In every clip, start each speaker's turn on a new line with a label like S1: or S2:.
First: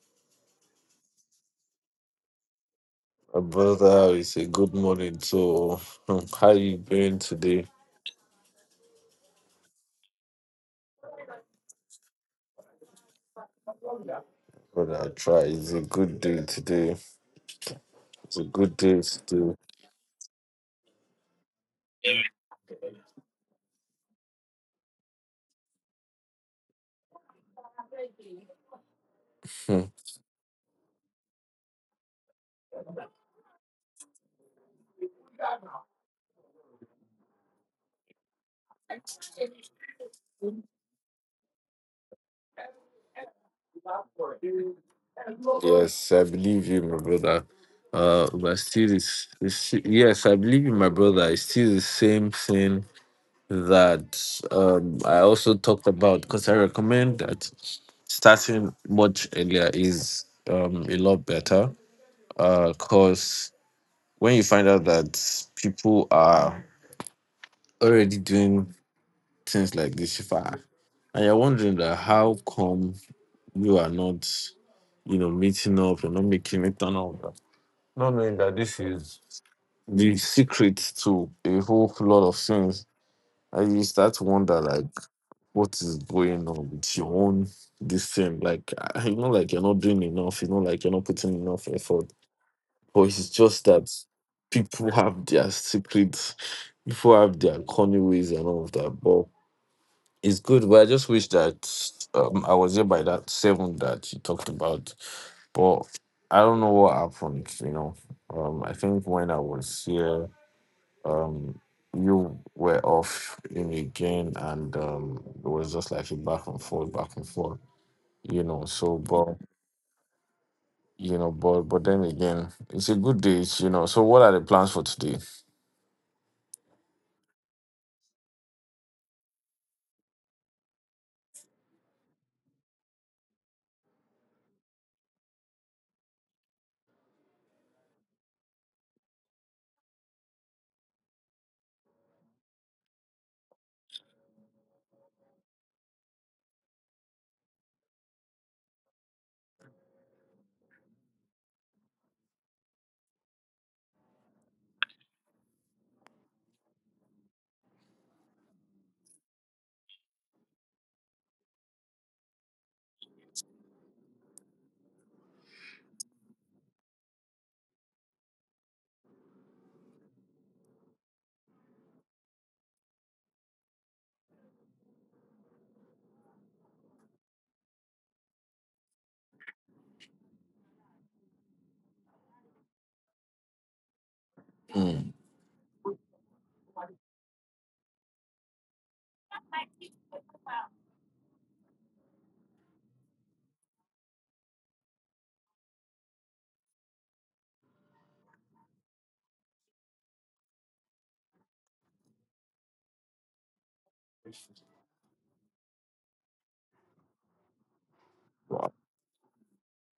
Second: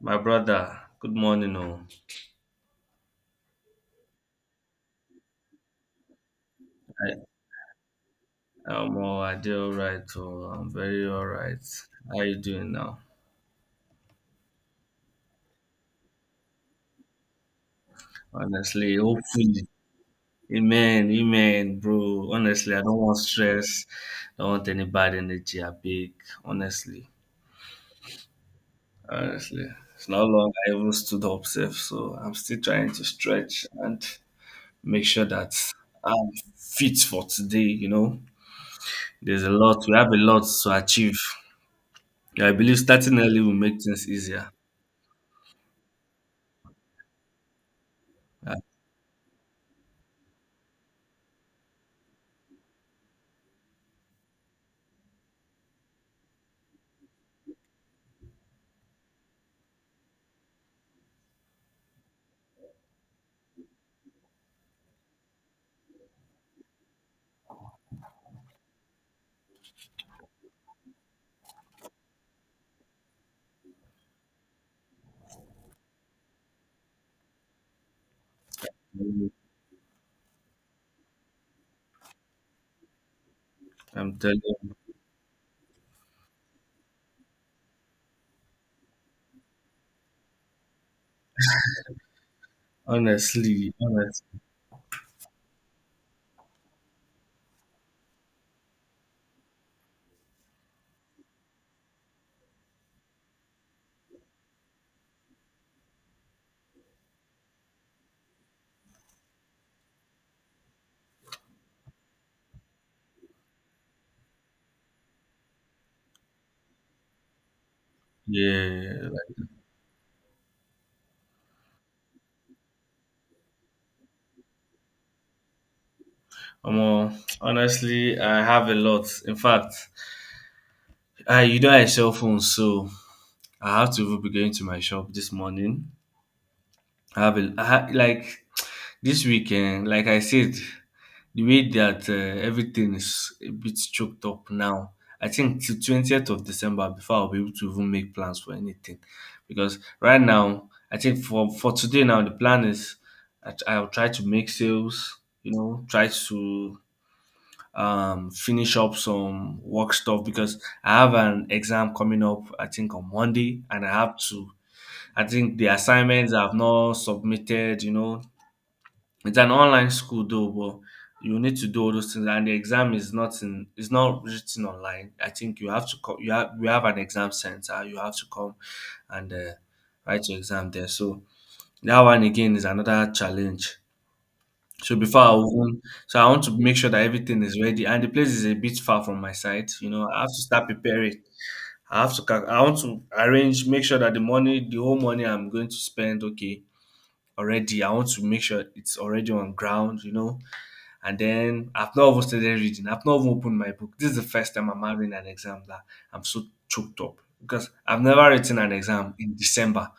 S1: My brother, good morning. Oh,
S2: My brother, it's a good morning. So, how you
S1: I,
S2: doing today?
S1: I did all right. Oh, I'm very all right. How you doing now?
S2: Brother, I try. It's a good day today. It's a good
S1: Honestly,
S2: day today.
S1: hopefully. Amen, amen, bro. Honestly, I don't want stress. Don't want any bad energy. I beg. Honestly, honestly,
S2: Hmm.
S1: it's not long I even stood up safe, so I'm still trying to stretch and make sure that I'm fit for today. There's a lot. We have a lot to achieve. Yeah, I believe starting early will make things easier.
S2: Yes, I believe you, my brother. But still, I believe you, my brother. It's still the same thing that I also talked about, because I recommend that starting much earlier is a lot better. Cause when you find out that people are already doing things like this far. And you're wondering that how come you are not, you know, meeting up, you're not making it and all that. Not knowing that this is
S1: I'm
S2: the secret to a whole lot of things. And you start
S1: telling
S2: to
S1: you,
S2: wonder like what is going on with your own this thing. Like ah, you know, like you're not doing enough, you know, like you're not putting enough effort. But it's just
S1: honestly,
S2: that
S1: honestly,
S2: people have their secrets, people have their corny ways and all of that. But it's good, but I just wish that I was here by that seven that you talked about. But I don't know what happened, you know. I think when I was here, um, you were off in again, and it was just like a back and forth, you know.
S1: yeah.
S2: So, but
S1: Like,
S2: you know, but then again, it's a good day, you know. So, what are the plans for today?
S1: omo, honestly, I have a lot. In fact, I you know I sell phones, so I have to even be going to my shop this morning. I have a I ha- like this weekend, like I said, the way that everything is a bit choked up now. I think till 20th of December before I'll be able to even make plans for anything. Because right now, I think for today now, the plan is I'll try to make sales, you know, try to finish up some work stuff because I have an exam coming up, I think on Monday, and I have to, I think the assignments I've not submitted, you know, it's an online school though, but you need to do all those things, and the exam is not in. It's not written online. I think you have to come. You have we have an exam center. You have to come and write your exam there. So that one again is another challenge. So
S2: Mm.
S1: before I even, so I want to make sure that everything is ready, and the place is a bit far from my site. You know, I have to start preparing. I have to I want to arrange, make sure that the whole money I'm going to spend, okay, already. I want to make sure it's already on ground. You know, and then I've not even started reading. I've not even opened my book. This is the first time I'm having an exam that I'm so choked up because I've never written an
S2: Wow.
S1: exam in December.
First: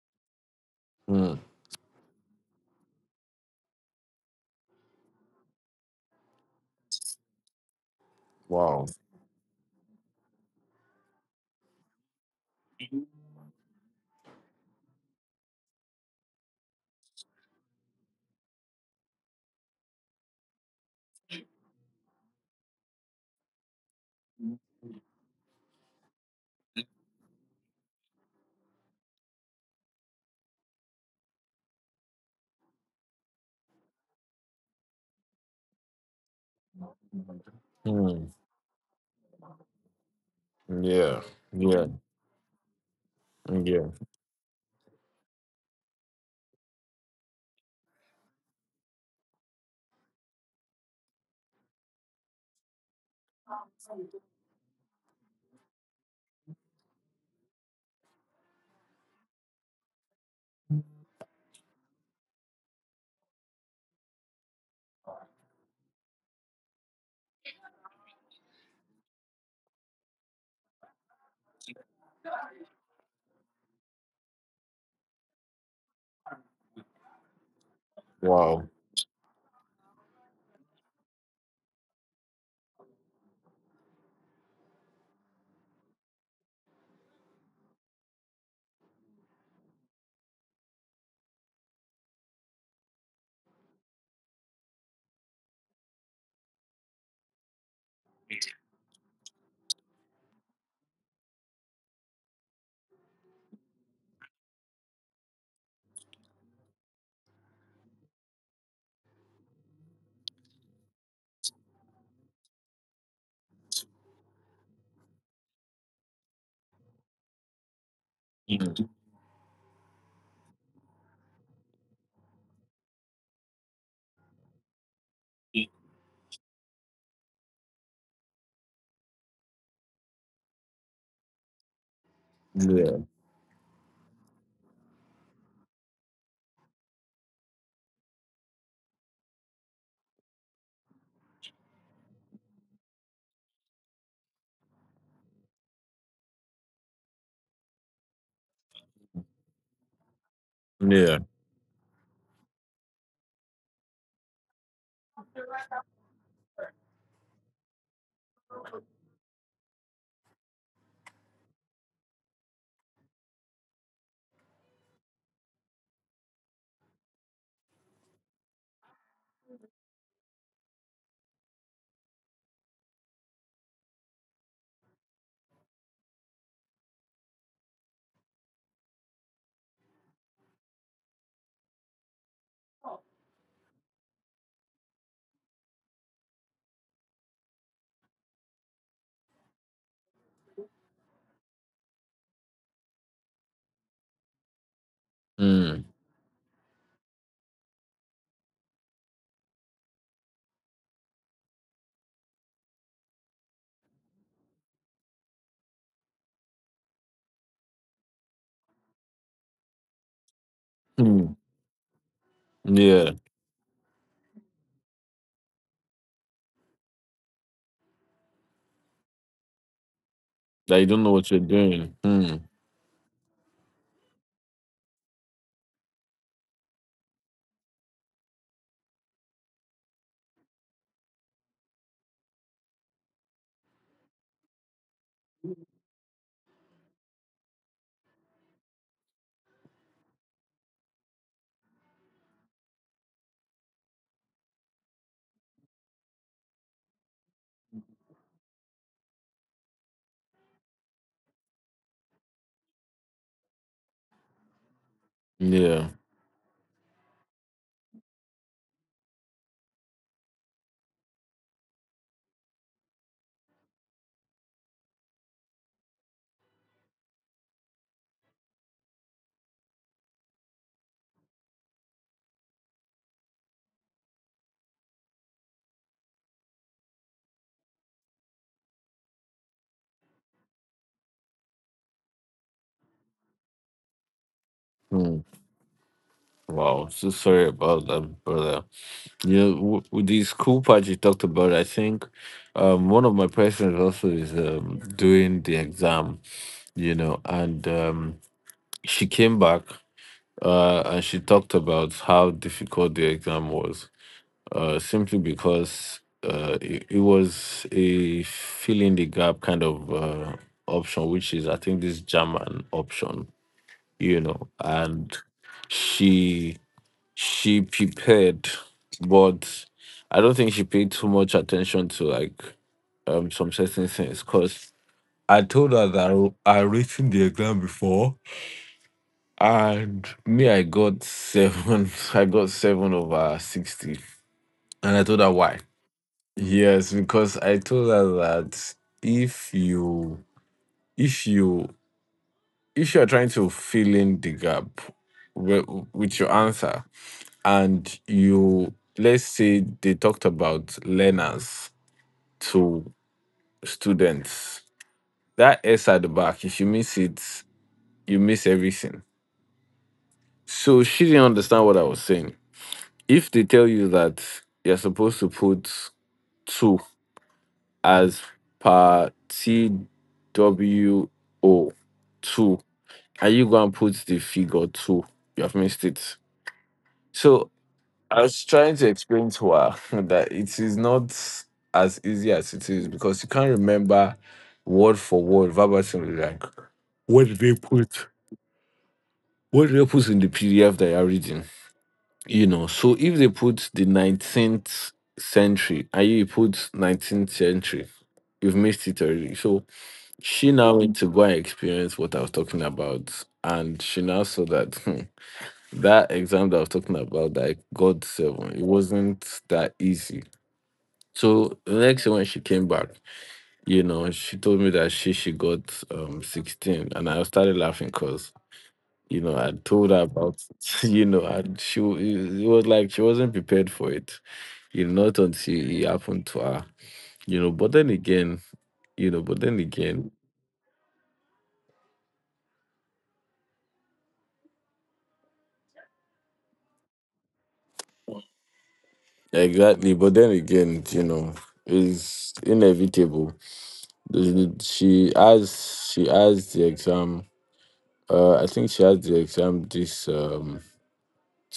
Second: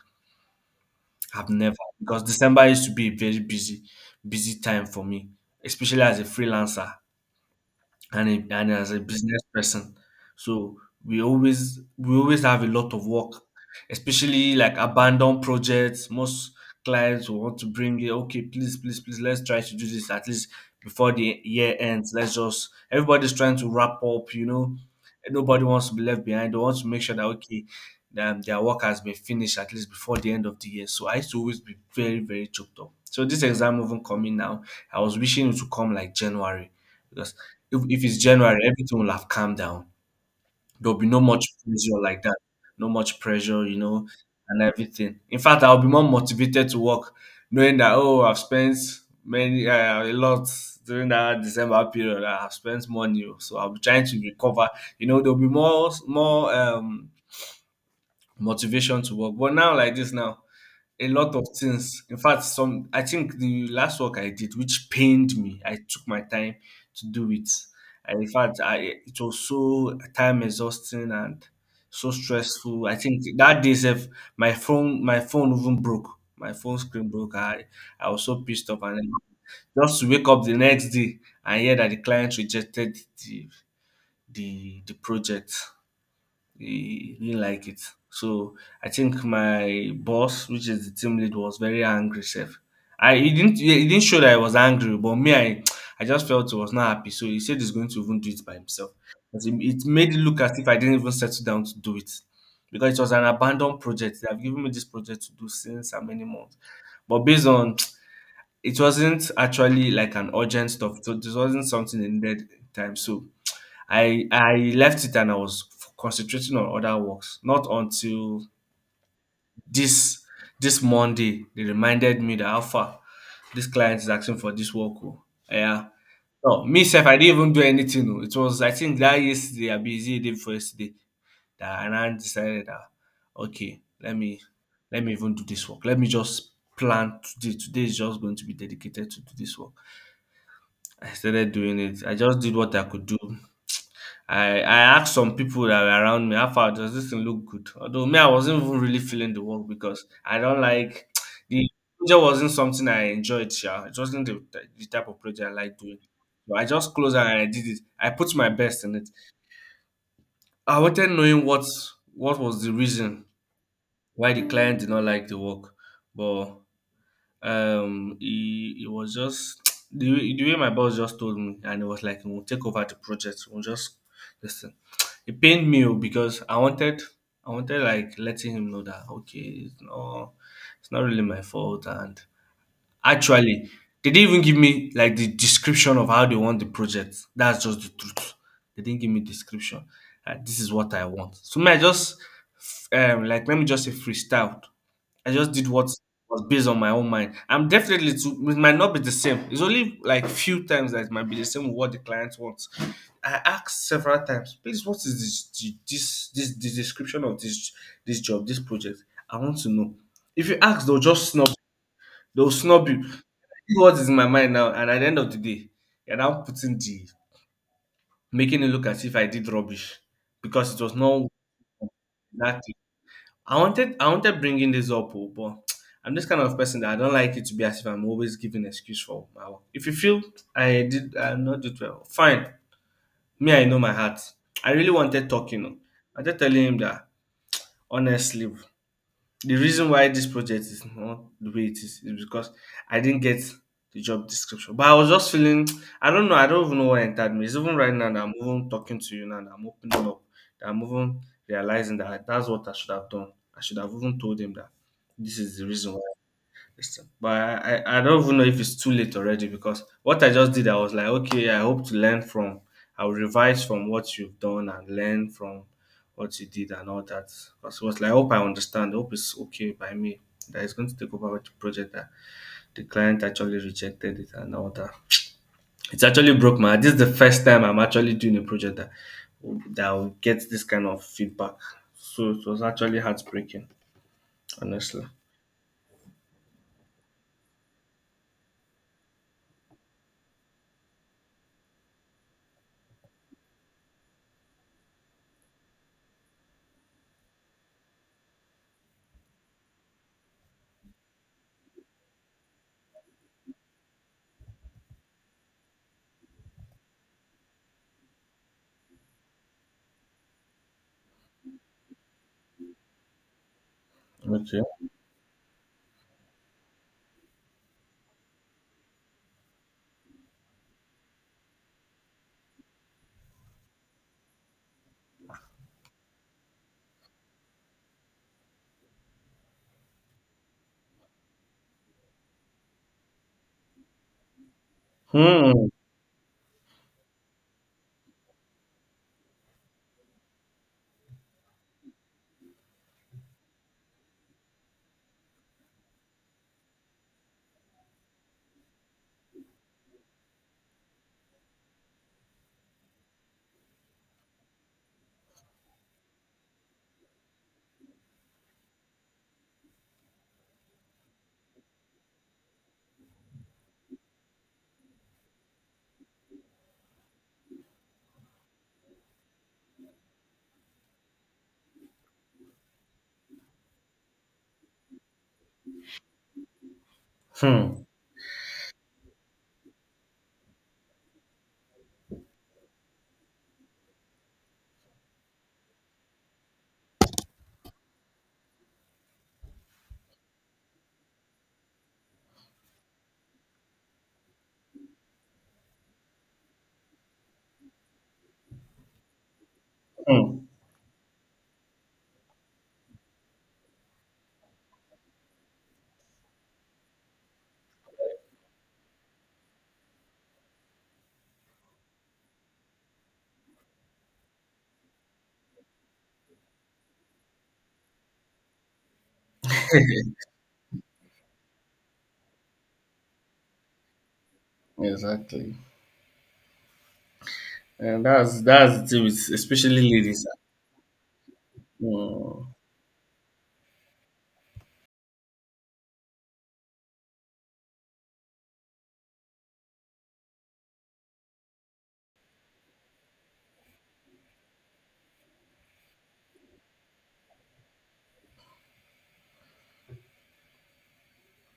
S2: Mm.
S1: I've never, because December used to be a very busy, busy time for me, especially as a freelancer and
S2: Wow.
S1: as a business person, so we always have a lot of work, especially like abandoned projects. Most clients will want to bring it, okay, please please please, let's try to do this at least before the year ends. Let's just, everybody's trying to wrap up, you know, nobody wants to be left behind. They want to make sure that, okay, their work has been finished at least before the end of the year. So I used to always be very very choked up, so this exam even coming now, I was wishing it would come like January, because if it's
S2: Mm.
S1: January, everything will have calmed down. There'll be no
S2: Yeah.
S1: much
S2: Yeah.
S1: pressure like that. No much pressure, you
S2: Yeah.
S1: know, and everything. In fact, I'll be more motivated to work, knowing that, oh, I've spent many a lot during that December period. I've spent money, oh, so I'll be trying to recover. You know, there'll be more motivation to work. But now, like this now, a lot of things. In fact, some, I think the last work I did, which pained me, I took my time to do it. And in fact, I, it was so time exhausting and so stressful. I think that day, sef, my phone even broke. My phone screen broke. I was so pissed
S2: Wow.
S1: off, and then just to wake up the next day and hear that the client rejected the the project, he didn't like it. So I think my boss, which is the team lead, was very angry. Chef, I he didn't show that I was angry, but me, I just felt he was not happy. So he said he's going to even do it by himself, because it made it look as if I didn't even settle down to do it, because it was an abandoned project. They have given me this project to do since how many months. But based on, it wasn't actually like an urgent stuff. So this wasn't something they needed time. So I left it and I was concentrating on other works. Not until
S2: Mm.
S1: this this Monday they reminded me that Alpha, this client is asking for this work, oh." Yeah. No, me self, I didn't even do anything, oh. It was, I think that yesterday, I busy day before yesterday that, and I decided that
S2: Yeah.
S1: okay, let me even do this work. Let me just plan today. Today is just going to be dedicated to do this work. I started doing it. I just did what I could do. I asked some people that were around me, how far, does this thing look good? Although me, I wasn't even really feeling the work because I don't like,
S2: Yeah.
S1: the project wasn't something I enjoyed. Yeah, it wasn't the type of project I like doing. But I just closed and I did it. I put my best in it. I wanted knowing what was the reason why the client did not like the work, but he was just, the way my boss just told me, and it was like we'll take over the project, we'll just listen. It pained me, oh, because I wanted like letting him know that okay, it's not really my fault. And actually, they didn't even give me like the description of how they want the project. That's just the truth. They didn't give me description. This is what I want. So me, I just like let me just say freestyled. I just did
S2: Mm.
S1: what was based on my own mind. I'm definitely to, it might not be the same. It's only like few times that it might be the same with what the client wants. I asked several times, please, what is this the description of this job, this project? I want to know. If you ask, they'll just
S2: Mm.
S1: snub. They'll snub you,
S2: Yeah.
S1: what is in my mind now, and at the end of the day you're now putting the, making it look as if I did rubbish, because it
S2: They
S1: was
S2: don't know
S1: not
S2: what you're doing. Mm.
S1: that thing. I wanted bringing this up, oh, but I'm this kind of person that I don't like it to be as if I'm always giving excuse for my work. If you feel I did, I not did well, fine, me I know my heart. I really wanted talking, oh. I just telling him that honestly, the reason why this project is not the way it is because I didn't get the job description. But I was just feeling, I don't know, I don't even know what entered me. It's even right now that I'm even talking to you now that I'm opening up, that I'm even realizing that that's what I should have done. I should have even told him that this is the
S2: Yeah.
S1: reason why it's, but I don't even know if it's too late already, because what I just did, I was like, okay, I hope to learn from, I'll revise from what you've done and learn from what you did and all that. Because it was like, I hope I understand, I hope it's okay by me that it's going to take over with the project that the client actually rejected it and all that. It's actually broke my. This is the first time I'm actually doing a project that that will get this kind of feedback. So it was actually heartbreaking, honestly.
S2: Mm. Wow. So sorry about that, brother. Yeah. With these cool parts you talked about, I think one of my patients also is doing the exam, you know, and she came back and she talked about how difficult the exam was simply because it was a fill in the gap kind of option, which is I think this German option, you know,
S1: Okay.
S2: and she she prepared, but I don't think she paid too much attention to like some certain things because. I told her that I written the exam before, and me I got 7. I got 7 over 60, and I told her why.
S1: Hmm.
S2: Yes, because I told her that if you if you if you are trying to fill in the gap with, with your answer, and you, let's say they talked about learners to students, that S at the back, if you miss it, you miss everything. So she didn't understand what I was saying. If they tell you that you're supposed to put two as per TWO two. And you going to put the figure two. You have missed it. So
S1: Hmm.
S2: I was trying to explain to her that it is not as easy as it is, because you can't remember word for word verbatim like what did they put what did they put in the PDF that you're reading. You know, so if they put the 19th century and you put 19th century, you've missed it already. So
S1: Hmm.
S2: she now went to go and experience what I was talking about, and she now saw that hmm, that exam that I was talking about that I got 7, it wasn't that easy. So the next year when she came back, you know, she told me that she got 16, and I started laughing because you know I told her about you know, and it was like she wasn't prepared for it, you know, not
S1: Exactly.
S2: until it happened to her, you know. But then
S1: And
S2: again,
S1: that's the thing
S2: you
S1: with
S2: know, but then
S1: especially
S2: again.
S1: ladies. Mm.
S2: Exactly, but then again, you know, it's inevitable. She has the exam. I think she has the exam this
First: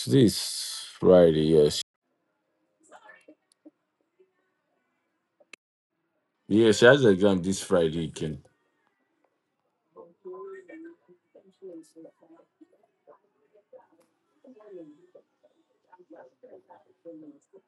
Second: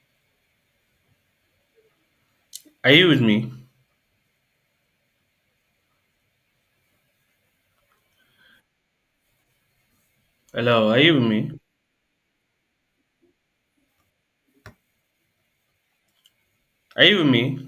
S2: this Friday. Yes,
S1: Are you with me?
S2: yeah, she has the exam this Friday. Can.
S1: Hello, are you with me? Are you with me?